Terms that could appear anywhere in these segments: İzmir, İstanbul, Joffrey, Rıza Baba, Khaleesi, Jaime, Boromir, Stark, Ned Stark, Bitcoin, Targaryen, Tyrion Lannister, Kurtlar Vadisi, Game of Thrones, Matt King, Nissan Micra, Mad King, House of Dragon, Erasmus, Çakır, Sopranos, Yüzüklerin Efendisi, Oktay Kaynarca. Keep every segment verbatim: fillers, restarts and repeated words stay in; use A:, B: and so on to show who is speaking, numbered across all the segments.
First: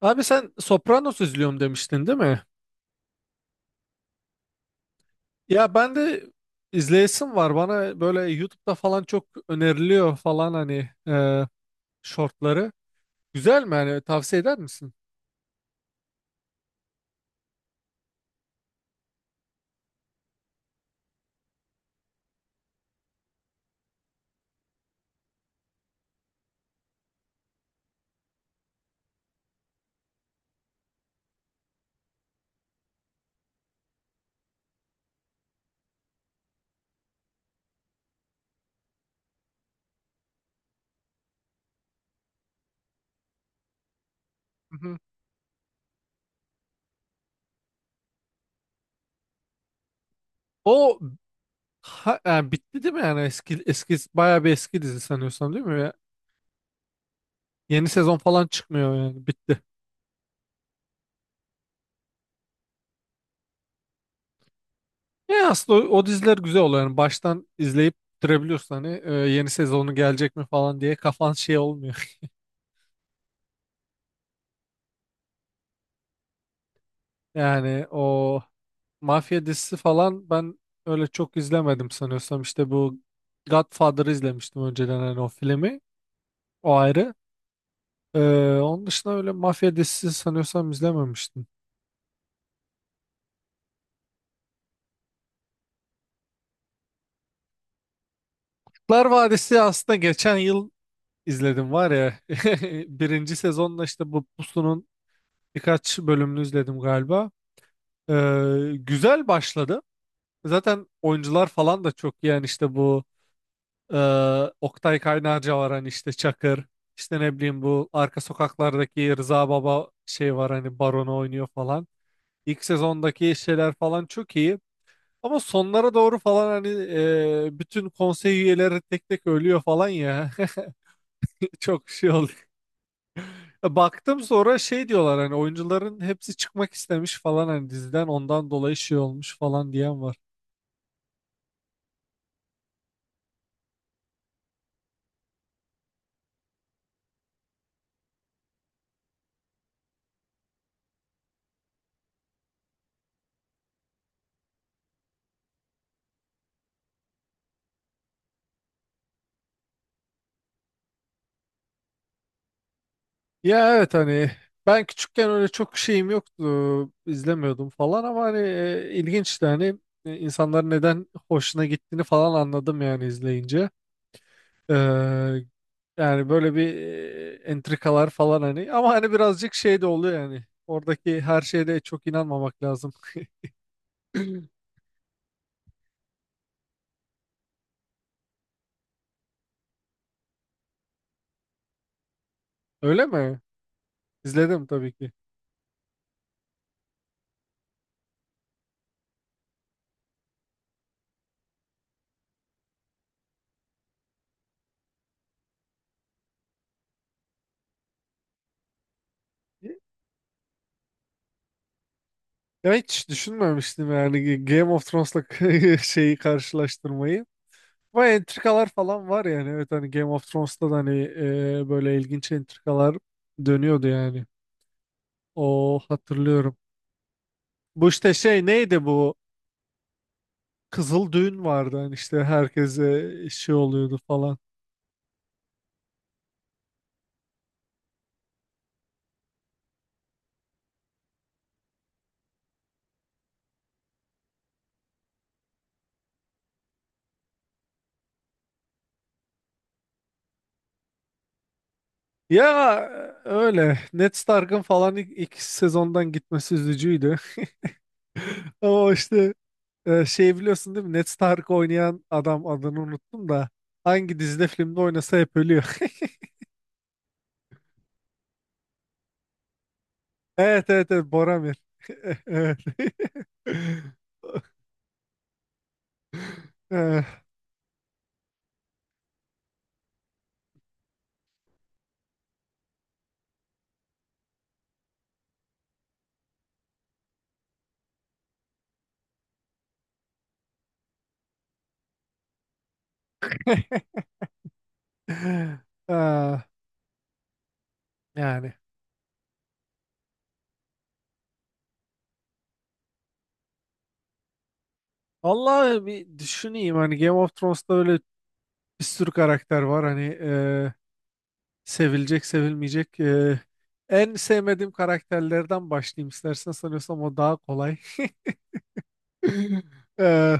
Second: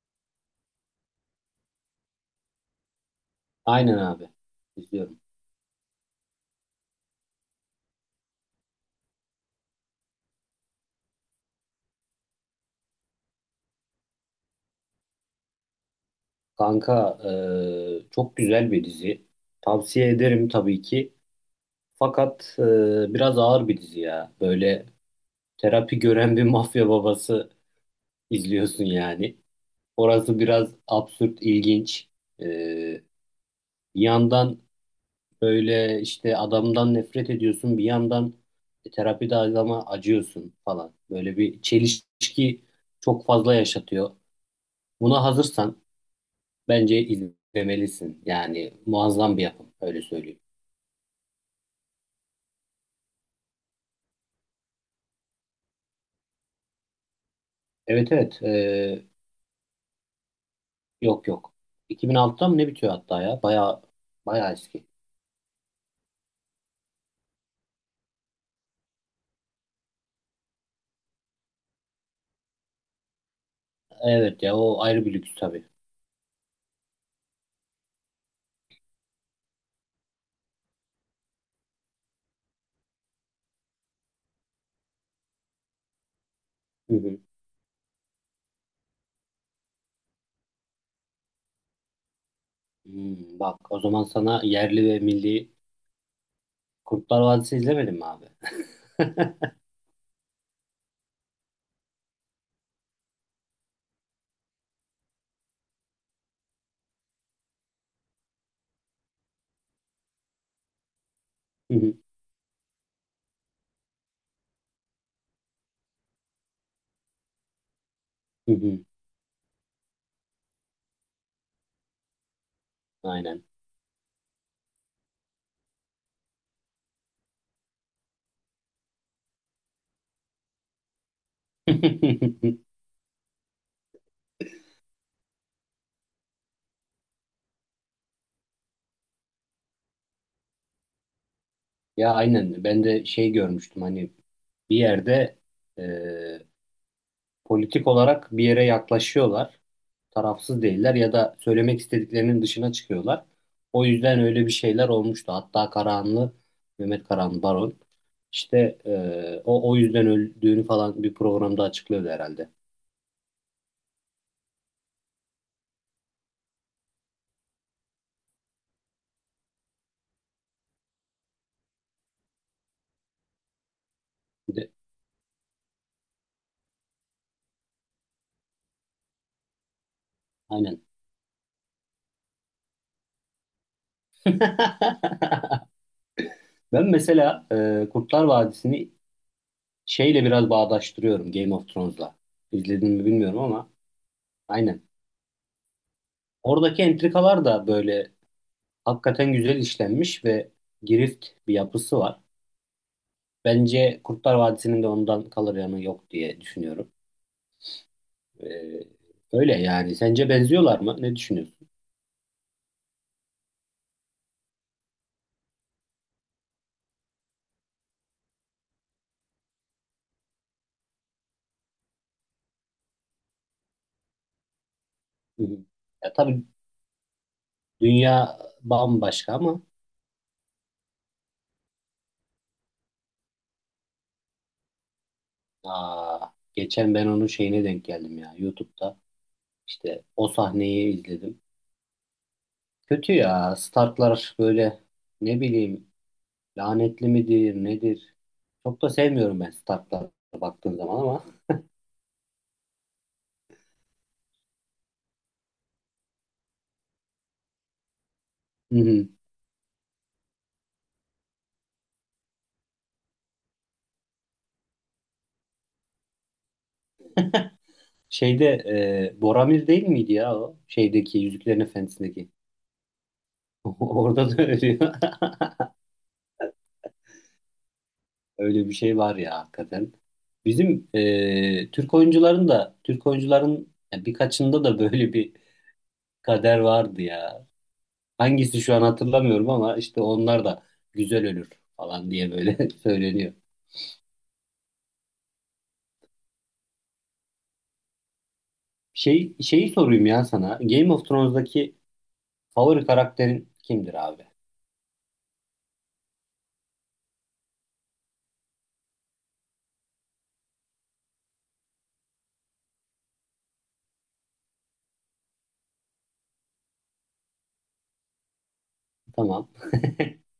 A: Abi sen Sopranos izliyorum demiştin değil mi?
B: Aynen abi. İzliyorum.
A: Ya ben de izleyesim var. Bana böyle YouTube'da falan çok öneriliyor falan hani e, shortları. Güzel mi yani tavsiye eder misin?
B: Kanka e, çok güzel bir dizi. Tavsiye ederim tabii ki. Fakat e, biraz ağır bir dizi ya. Böyle terapi gören bir mafya babası izliyorsun yani. Orası biraz absürt, ilginç. E, Bir yandan böyle işte adamdan nefret ediyorsun. Bir yandan terapide adama acıyorsun falan. Böyle bir çelişki çok fazla yaşatıyor.
A: Hı hı.
B: Buna hazırsan bence izlemelisin. Yani muazzam bir yapım. Öyle söyleyeyim.
A: O ha- yani bitti değil mi yani eski eski bayağı bir eski dizi sanıyorsam değil mi? Ya, yeni
B: Evet
A: sezon
B: evet.
A: falan çıkmıyor
B: Ee,
A: yani bitti.
B: yok yok. iki bin altıda mı ne bitiyor hatta ya? Baya baya eski.
A: Ya aslında o, o diziler güzel oluyor yani baştan izleyip bitirebiliyorsun hani e, yeni sezonu gelecek mi falan diye kafan şey olmuyor.
B: Evet ya o ayrı bir lüks tabii.
A: Yani o mafya dizisi falan ben öyle çok izlemedim sanıyorsam. İşte bu Godfather'ı izlemiştim önceden hani o filmi. O
B: Hı
A: ayrı.
B: hı.
A: Ee, onun dışında öyle mafya dizisi sanıyorsam izlememiştim.
B: Hmm, bak o zaman sana yerli ve milli Kurtlar Vadisi izlemedin mi abi?
A: Kurtlar Vadisi aslında geçen yıl izledim var ya. Birinci sezonla işte bu Pusu'nun birkaç bölümünü izledim galiba. Ee, güzel başladı. Zaten oyuncular
B: Hı
A: falan da
B: hı,
A: çok iyi. Yani işte bu Ee, Oktay Kaynarca var hani işte Çakır. İşte ne bileyim bu arka
B: hı hı.
A: sokaklardaki Rıza Baba şey var hani baronu oynuyor falan. İlk sezondaki
B: Aynen.
A: şeyler falan çok iyi. Ama sonlara doğru falan hani e, bütün konsey üyeleri tek tek ölüyor falan ya. Çok şey oldu. Baktım sonra şey diyorlar hani oyuncuların hepsi çıkmak istemiş falan hani diziden ondan dolayı şey olmuş falan diyen var.
B: Ya aynen. Ben de şey görmüştüm hani bir yerde e, politik olarak bir yere yaklaşıyorlar. Tarafsız değiller ya da söylemek istediklerinin dışına çıkıyorlar. O yüzden öyle bir şeyler olmuştu. Hatta Karahanlı, Mehmet Karahanlı Baron işte e, o o yüzden öldüğünü falan bir programda açıklıyordu herhalde.
A: Ya evet hani ben küçükken öyle çok şeyim yoktu izlemiyordum falan ama hani e, ilginçti hani e, insanların neden hoşuna gittiğini falan anladım yani izleyince.
B: Bir de,
A: Ee, Yani böyle bir e, entrikalar falan hani ama hani birazcık şey de oluyor yani
B: aynen.
A: oradaki her şeye de çok inanmamak lazım.
B: Ben mesela e, Kurtlar Vadisi'ni şeyle biraz bağdaştırıyorum Game of Thrones'la. İzledin mi
A: Öyle
B: bilmiyorum
A: mi?
B: ama
A: İzledim
B: aynen.
A: tabii ki.
B: Oradaki entrikalar da böyle hakikaten güzel işlenmiş ve girift bir yapısı var. Bence Kurtlar Vadisi'nin de ondan kalır yanı yok diye düşünüyorum. Ee, Öyle yani. Sence benziyorlar mı? Ne düşünüyorsun?
A: Ya hiç düşünmemiştim yani Game of Thrones'la şeyi karşılaştırmayı. Ama entrikalar falan var yani. Evet hani Game of Thrones'ta da hani e, böyle ilginç entrikalar dönüyordu yani.
B: Hı hı.
A: O
B: Ya tabii
A: hatırlıyorum. Bu işte
B: dünya
A: şey neydi bu?
B: bambaşka ama
A: Kızıl düğün vardı hani işte herkese şey oluyordu falan.
B: aa, geçen ben onun şeyine denk geldim ya YouTube'da. İşte o sahneyi izledim. Kötü ya. Starklar böyle ne bileyim lanetli midir nedir? Çok da sevmiyorum ben Stark'lara baktığım zaman ama.
A: Ya öyle. Ned Stark'ın falan ilk, ilk sezondan gitmesi üzücüydü.
B: Hı
A: Ama
B: hı.
A: işte e, şey biliyorsun değil mi? Ned Stark oynayan adam adını unuttum da hangi dizide filmde oynasa hep ölüyor.
B: Şeyde e, Boromir değil miydi ya o?
A: Evet evet evet
B: Şeydeki
A: Boromir.
B: Yüzüklerin Efendisi'ndeki. Orada da ölüyor.
A: Evet. Eh,
B: Öyle bir şey var ya hakikaten. Bizim e, Türk oyuncuların da Türk oyuncuların ya birkaçında da böyle bir kader vardı ya. Hangisi şu an hatırlamıyorum ama işte onlar da güzel ölür falan diye böyle söyleniyor.
A: ah, yani.
B: Şey şeyi sorayım ya sana. Game of Thrones'daki favori karakterin kimdir abi?
A: Allah bir düşüneyim hani Game of Thrones'ta böyle bir sürü karakter var hani eh, sevilecek sevilmeyecek eh, en sevmediğim karakterlerden başlayayım istersen sanıyorsam o daha kolay.
B: Tamam.
A: Eh,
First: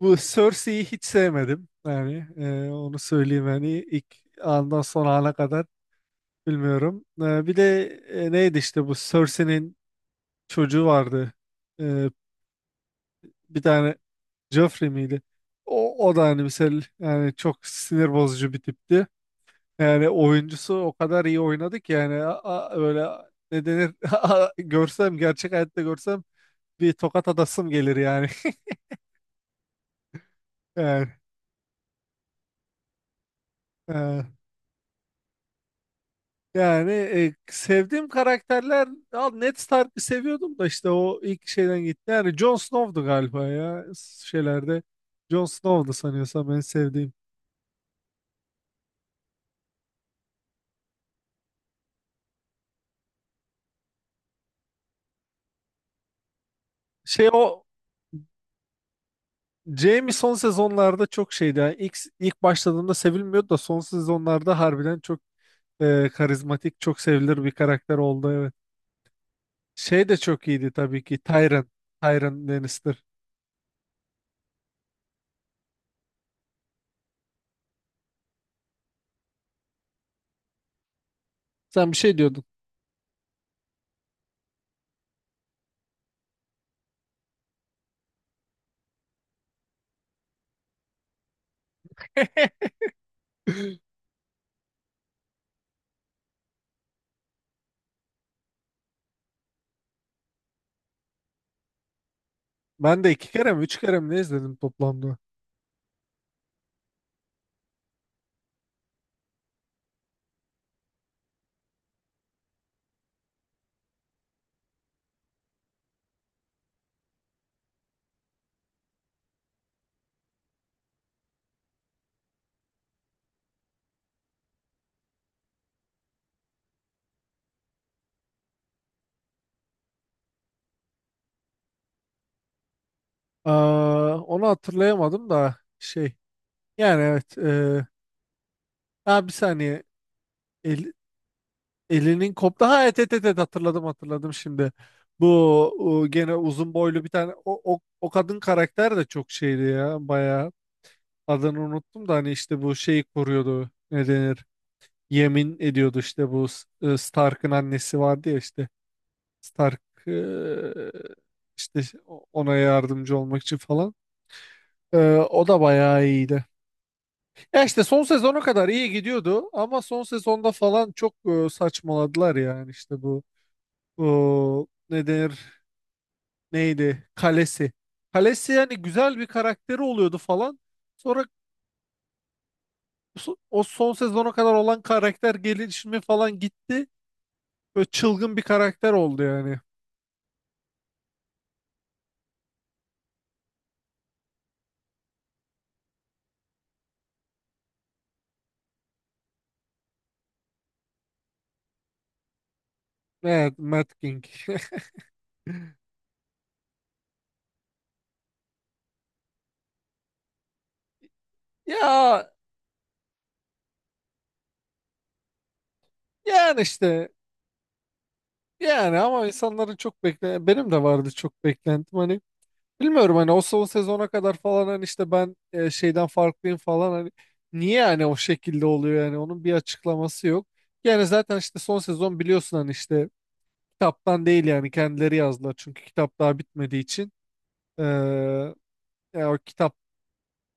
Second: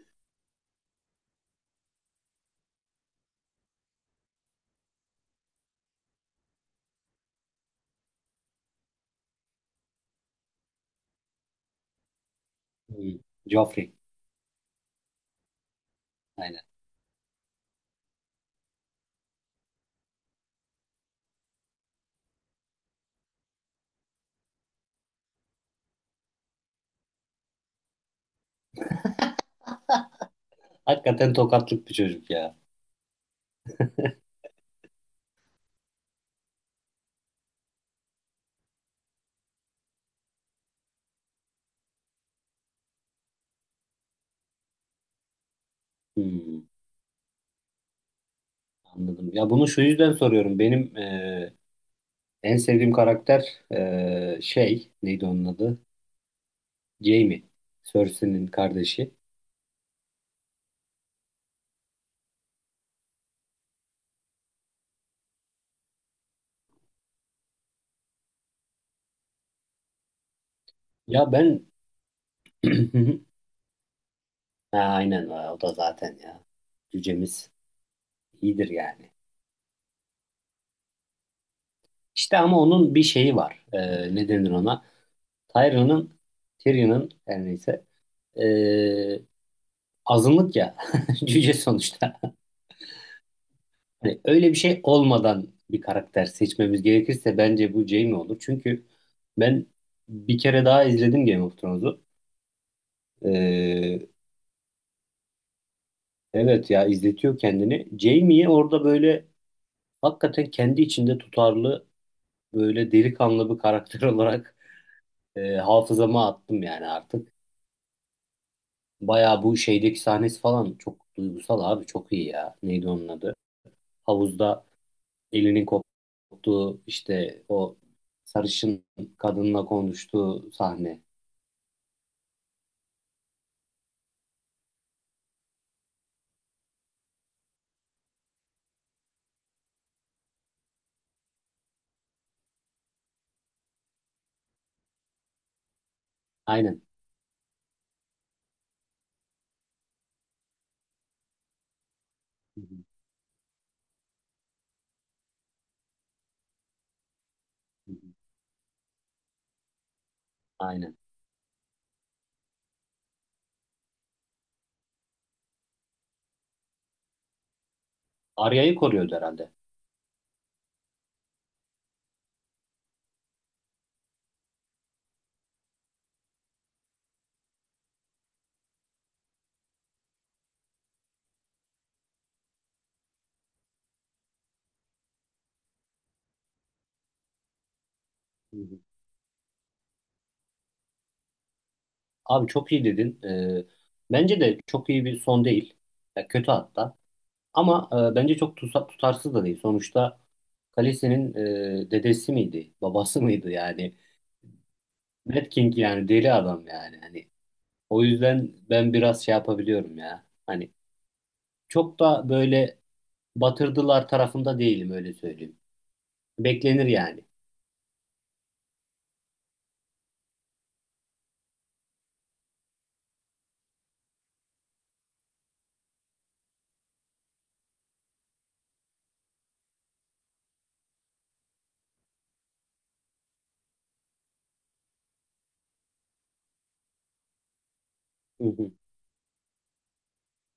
A: Bu Cersei'yi hiç sevmedim yani eh, onu söyleyeyim hani ilk andan son ana kadar. Bilmiyorum. Ee, bir de e, neydi işte bu Cersei'nin çocuğu vardı. Ee,
B: Hmm.
A: Bir
B: Joffrey.
A: tane Joffrey miydi? O, o da hani
B: Aynen.
A: mesela yani çok sinir bozucu bir tipti. Yani oyuncusu o kadar iyi oynadı ki yani a- a- böyle ne denir a- a- görsem gerçek hayatta görsem bir tokat atasım gelir yani. Yani,
B: Hakikaten tokatlık bir çocuk ya.
A: e, Yani e, sevdiğim karakterler al Ned Stark'ı seviyordum da işte o ilk şeyden gitti. Yani Jon Snow'du galiba ya şeylerde. Jon Snow'du sanıyorsam en
B: Hmm,
A: sevdiğim.
B: anladım. Ya bunu şu yüzden soruyorum. Benim e, en sevdiğim karakter eee, şey neydi onun adı?
A: Şey
B: Jaime.
A: o
B: Cersei'nin kardeşi.
A: Jaime son sezonlarda çok şeydi. Yani ilk, ilk başladığında sevilmiyordu da son sezonlarda harbiden çok e, karizmatik, çok sevilir bir karakter oldu evet. Şey de çok iyiydi tabii ki
B: Ya ben
A: Tyrion. Tyrion Lannister.
B: ha, aynen e, o da zaten ya. Cücemiz iyidir yani.
A: Sen bir şey
B: İşte
A: diyordun.
B: ama onun bir şeyi var. Eee ne denir ona? Tyrion'un Tyrion'un her neyse eee, azınlık ya. Cüce sonuçta. Hani öyle bir şey olmadan bir karakter seçmemiz gerekirse bence bu Jaime olur. Çünkü ben bir kere daha izledim Game of Thrones'u.
A: Ben de iki kere mi üç kere
B: Ee,
A: mi ne izledim toplamda?
B: Evet ya izletiyor kendini. Jamie'yi orada böyle hakikaten kendi içinde tutarlı böyle delikanlı bir karakter olarak e, hafızama attım yani artık. Bayağı bu şeydeki sahnesi falan çok duygusal abi çok iyi ya. Neydi onun adı? Havuzda elinin koptuğu işte o sarışın kadınla konuştuğu sahne.
A: Aa, onu hatırlayamadım da şey yani evet e, ha bir saniye El- elinin koptu ha et et et et, hatırladım hatırladım şimdi bu o gene uzun
B: Aynen.
A: boylu bir tane o, o, o kadın karakter de çok şeydi ya bayağı adını unuttum da hani
B: Hı
A: işte bu
B: hı,
A: şeyi koruyordu ne denir yemin ediyordu işte bu S- e, Stark'ın
B: hı
A: annesi
B: hı.
A: vardı ya işte Stark e,
B: Aynen.
A: işte ona yardımcı olmak için falan E, o da bayağı iyiydi. Ya işte son sezona kadar
B: Arya'yı
A: iyi
B: koruyordu
A: gidiyordu
B: herhalde.
A: ama son sezonda falan çok e, saçmaladılar yani işte bu o, ne denir neydi kalesi. Kalesi yani güzel bir karakteri oluyordu falan. Sonra so- o son sezona kadar olan karakter gelişimi falan gitti. Böyle çılgın bir
B: Hı hı.
A: karakter oldu yani.
B: Abi çok iyi dedin. E, bence de çok iyi bir son değil. Ya kötü hatta. Ama e, bence çok tusa- tutarsız da değil. Sonuçta Khaleesi'nin e, dedesi miydi, babası mıydı
A: Evet, Matt
B: yani?
A: King.
B: Mad King yani deli adam yani. Hani o yüzden ben biraz şey yapabiliyorum ya. Hani çok da
A: Ya
B: böyle batırdılar tarafında değilim öyle söyleyeyim.
A: yani
B: Beklenir
A: işte
B: yani.
A: yani ama insanların çok bekle benim de vardı çok beklentim. Hani bilmiyorum hani o son sezona kadar falan hani işte ben e, şeyden farklıyım falan hani niye yani o şekilde oluyor yani onun bir açıklaması yok. Yani zaten işte son sezon biliyorsun hani işte kitaptan değil yani kendileri yazdılar çünkü kitap daha bitmediği için.
B: Hı
A: Ee,
B: hı.
A: Ya o kitap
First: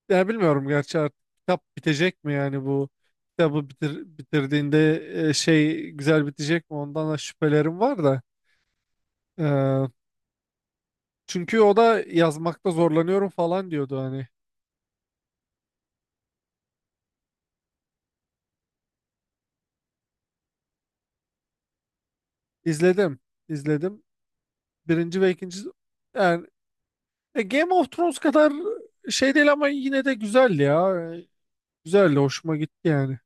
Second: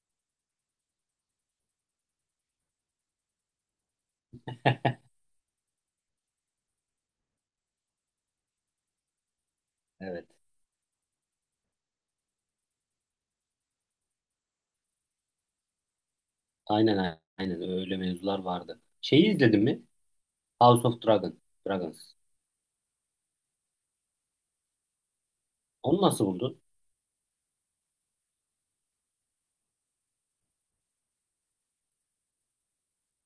A: ya bilmiyorum gerçi artık kitap bitecek mi yani bu kitabı bitir, bitirdiğinde e, şey güzel bitecek mi ondan da şüphelerim var da. Ee,
B: Evet.
A: Çünkü o da yazmakta zorlanıyorum falan diyordu hani
B: Aynen aynen öyle mevzular vardı. Şeyi izledin mi? House of Dragon, Dragons.
A: izledim izledim. Birinci ve ikinci
B: Onu nasıl
A: yani
B: buldun?
A: e, Game of Thrones kadar şey değil ama yine de güzeldi ya. E, Güzeldi, hoşuma gitti yani.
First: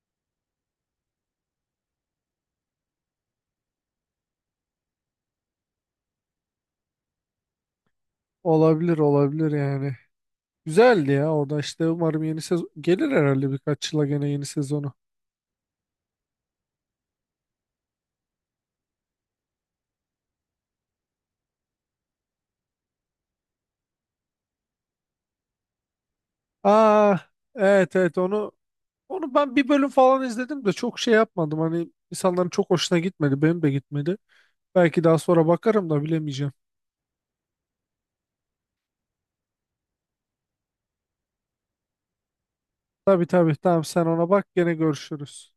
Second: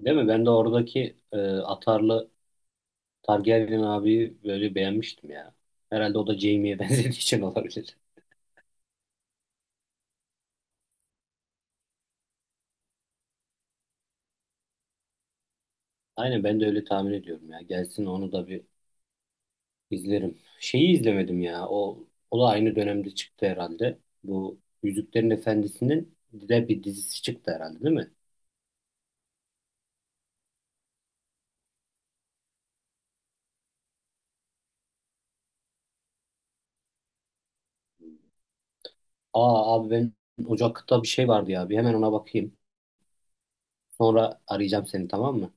B: Değil mi? Ben de oradaki e, atarlı Targaryen abi böyle beğenmiştim ya. Herhalde o da Jaime'ye benzediği için olabilir.
A: Olabilir, olabilir yani. Güzeldi ya. Orada işte umarım yeni sezon gelir herhalde birkaç yıla gene yeni sezonu.
B: Aynen ben de öyle tahmin ediyorum ya. Gelsin onu da bir izlerim. Şeyi izlemedim ya. O, o da aynı dönemde çıktı herhalde. Bu Yüzüklerin Efendisi'nin de bir
A: Aa,
B: dizisi çıktı herhalde değil
A: evet
B: mi?
A: evet onu onu ben bir bölüm falan izledim de çok şey yapmadım. Hani insanların çok hoşuna gitmedi. Benim de gitmedi. Belki daha sonra bakarım da bilemeyeceğim.
B: Aa abi ben Ocak'ta bir şey vardı ya. Bir hemen ona bakayım.
A: Tabii tabii tamam sen ona
B: Sonra
A: bak gene
B: arayacağım seni tamam mı?
A: görüşürüz.